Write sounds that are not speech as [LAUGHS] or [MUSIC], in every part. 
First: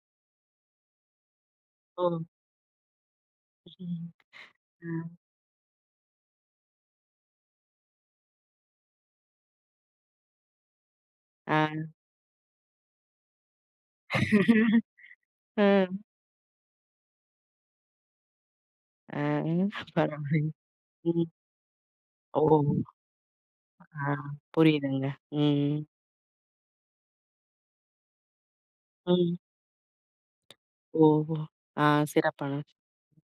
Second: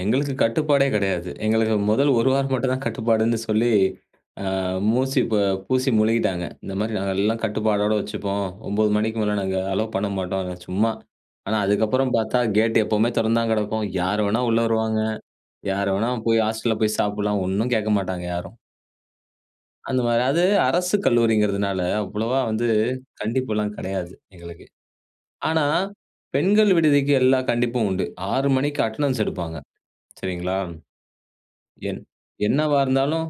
எங்களுக்கு கட்டுப்பாடே கெடையாது. எங்களுக்கு முதல் ஓ! 1 வாரம் மட்டும்தான் கட்டுப்பாடுன்னு சொல்லி, ம். அ மூசி பூசி முழுகிட்டாங்க. இந்த மாரி நாங்க எல்லாம் கட்டுப்பாடோட வச்சுப்போம். 9 மணிக்கு மேலே நாங்க அலோ பண்ண மாட்டோம். சும்மா. ஆனா ஆ. அதுக்கப்புறம் பார்த்தா கேட்டு எப்போவுமே தெறந்து தான் கெடக்கும். யாரு வேணா உள்ளே [LAUGHS] வருவாங்க, அ. யாரு வேணா போய் ஹாஸ்டல்ல போய் சாப்பிடலாம். ஒண்ணும் கேட்க மாட்டாங்க யாரும். அ, அந்த மாரி அது பரவாயில்லைங்க. அரசு ம். கல்லூரின்கிறதுனால அவ்வளவா ஓ! வந்து கண்டிப்புல்லாம் ஆ கெடையாது எங்களுக்கு. புரியுதுங்க. ஆனா, ம். பெண்கள் விடுதிக்கு எல்லாம் கண்டிப்பும் உண்டு. 6 மணிக்கு அட்டெண்டன்ஸ் ம். எடுப்பாங்க. சரிங்களா? ஓ ஆ என் சிறப்பான. என்னவா இருந்தாலும்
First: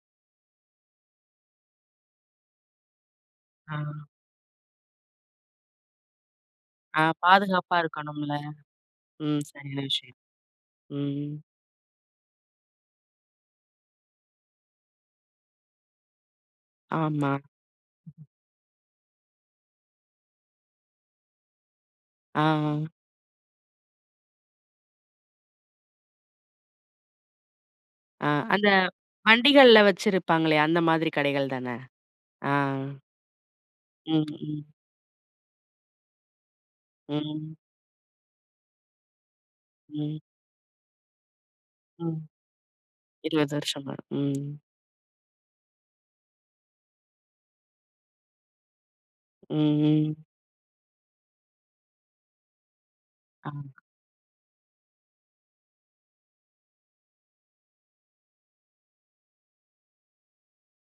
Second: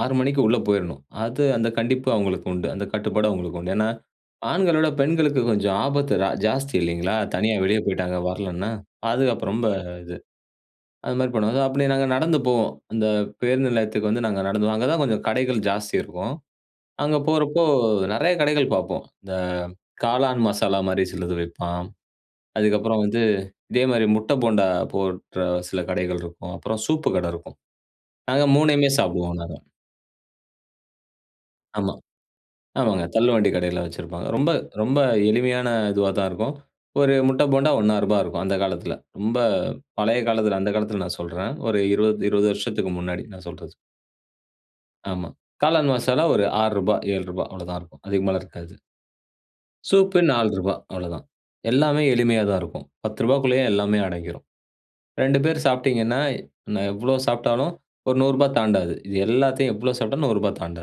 6 மணிக்கு உள்ள போயிரணும். அது அந்த கண்டிப்பு அவங்களுக்கு உண்டு. அந்த கட்டுப்பாடும் அவங்களுக்கு உண்டு. ஆ. ஏன்னா ஆண்கள விட பெண்களுக்கு கொஞ்சம் ஆபத்து ரா ஜாஸ்தி அ இல்லைங்களா? தனியா பாதுகாப்பா வெளியே போயிட்டாங்க இருக்கணும்ல. வரலன்னா ம். பாதுகாப்பு ரொம்ப பெரிய இது. விஷயம். அது மாதிரி ம். பண்ணுவாங்க. ஸோ அப்டி நாங்க நடந்து போவோம். இந்த பேருந்து நிலையத்துக்கு வந்து நாங்க நடந்துதான் அங்கதான் கொஞ்சம் கடைகள் ஜாஸ்தி இருக்கும். அங்கே ஆமா. போகிறப்போ நிறைய கடைகள் பார்ப்போம். இந்த காளான் மசாலா மாதிரி சிலது விப்பான். ஆ, ஆ. அதுக்கப்புறம் வந்து இதே மாதிரி முட்டை போண்டா போடுற சில கடைகள் இருக்கும். அப்புறம் சூப்பு கடை இருக்கும். ஆ நாங்க அந்த 3 சாப்பிடுவோம் நாங்க. வண்டிகள்ல வச்சுருப்பாங்களே அந்த மாதிரி கடைகள் தானே. ஆமா ஆ. ஆமாங்க தள்ளு வண்டி கடையில் வச்சிருப்பாங்க. ரொம்ப ம்ம். ரொம்ப எளிமையான இதுவா தான் இருக்கும். ஒரு முட்டை ம். போண்டா 1.50 இருக்கும் அந்த காலத்தில. ரொம்ப ம். பழைய காலத்தில அந்த காலத்தில் நான் சொல்றேன். ஒரு ம். 20 வருஷத்துக்கு முன்னாடி நான் 20 சொல்றது. வருஷமா ம். ஆமா. காளான் மசாலா ஒரு ரூ. 6 ரூ.7 அவ்வளவுதான் இருக்கும். அதுக்கு மேல இருக்காது. ம். சூப்க்கு ரூ. 4 அவ்வளவுதான். எல்லாமே எளிமையா தான் இருக்கும். 10 ஆ. ரூபாய்க்குள்ளேயே எல்லாமே அடங்கிரும். 2 பேர் சாப்பிட்டீங்கன்னா நான் எவ்ளோ சாப்பிட்டாலும் ஒரு 100 ரூபா தாண்டாது. இது எல்லாத்தையும் எவ்வளோ சாப்பிட்டாலும் ரூ.100 தாண்டாது.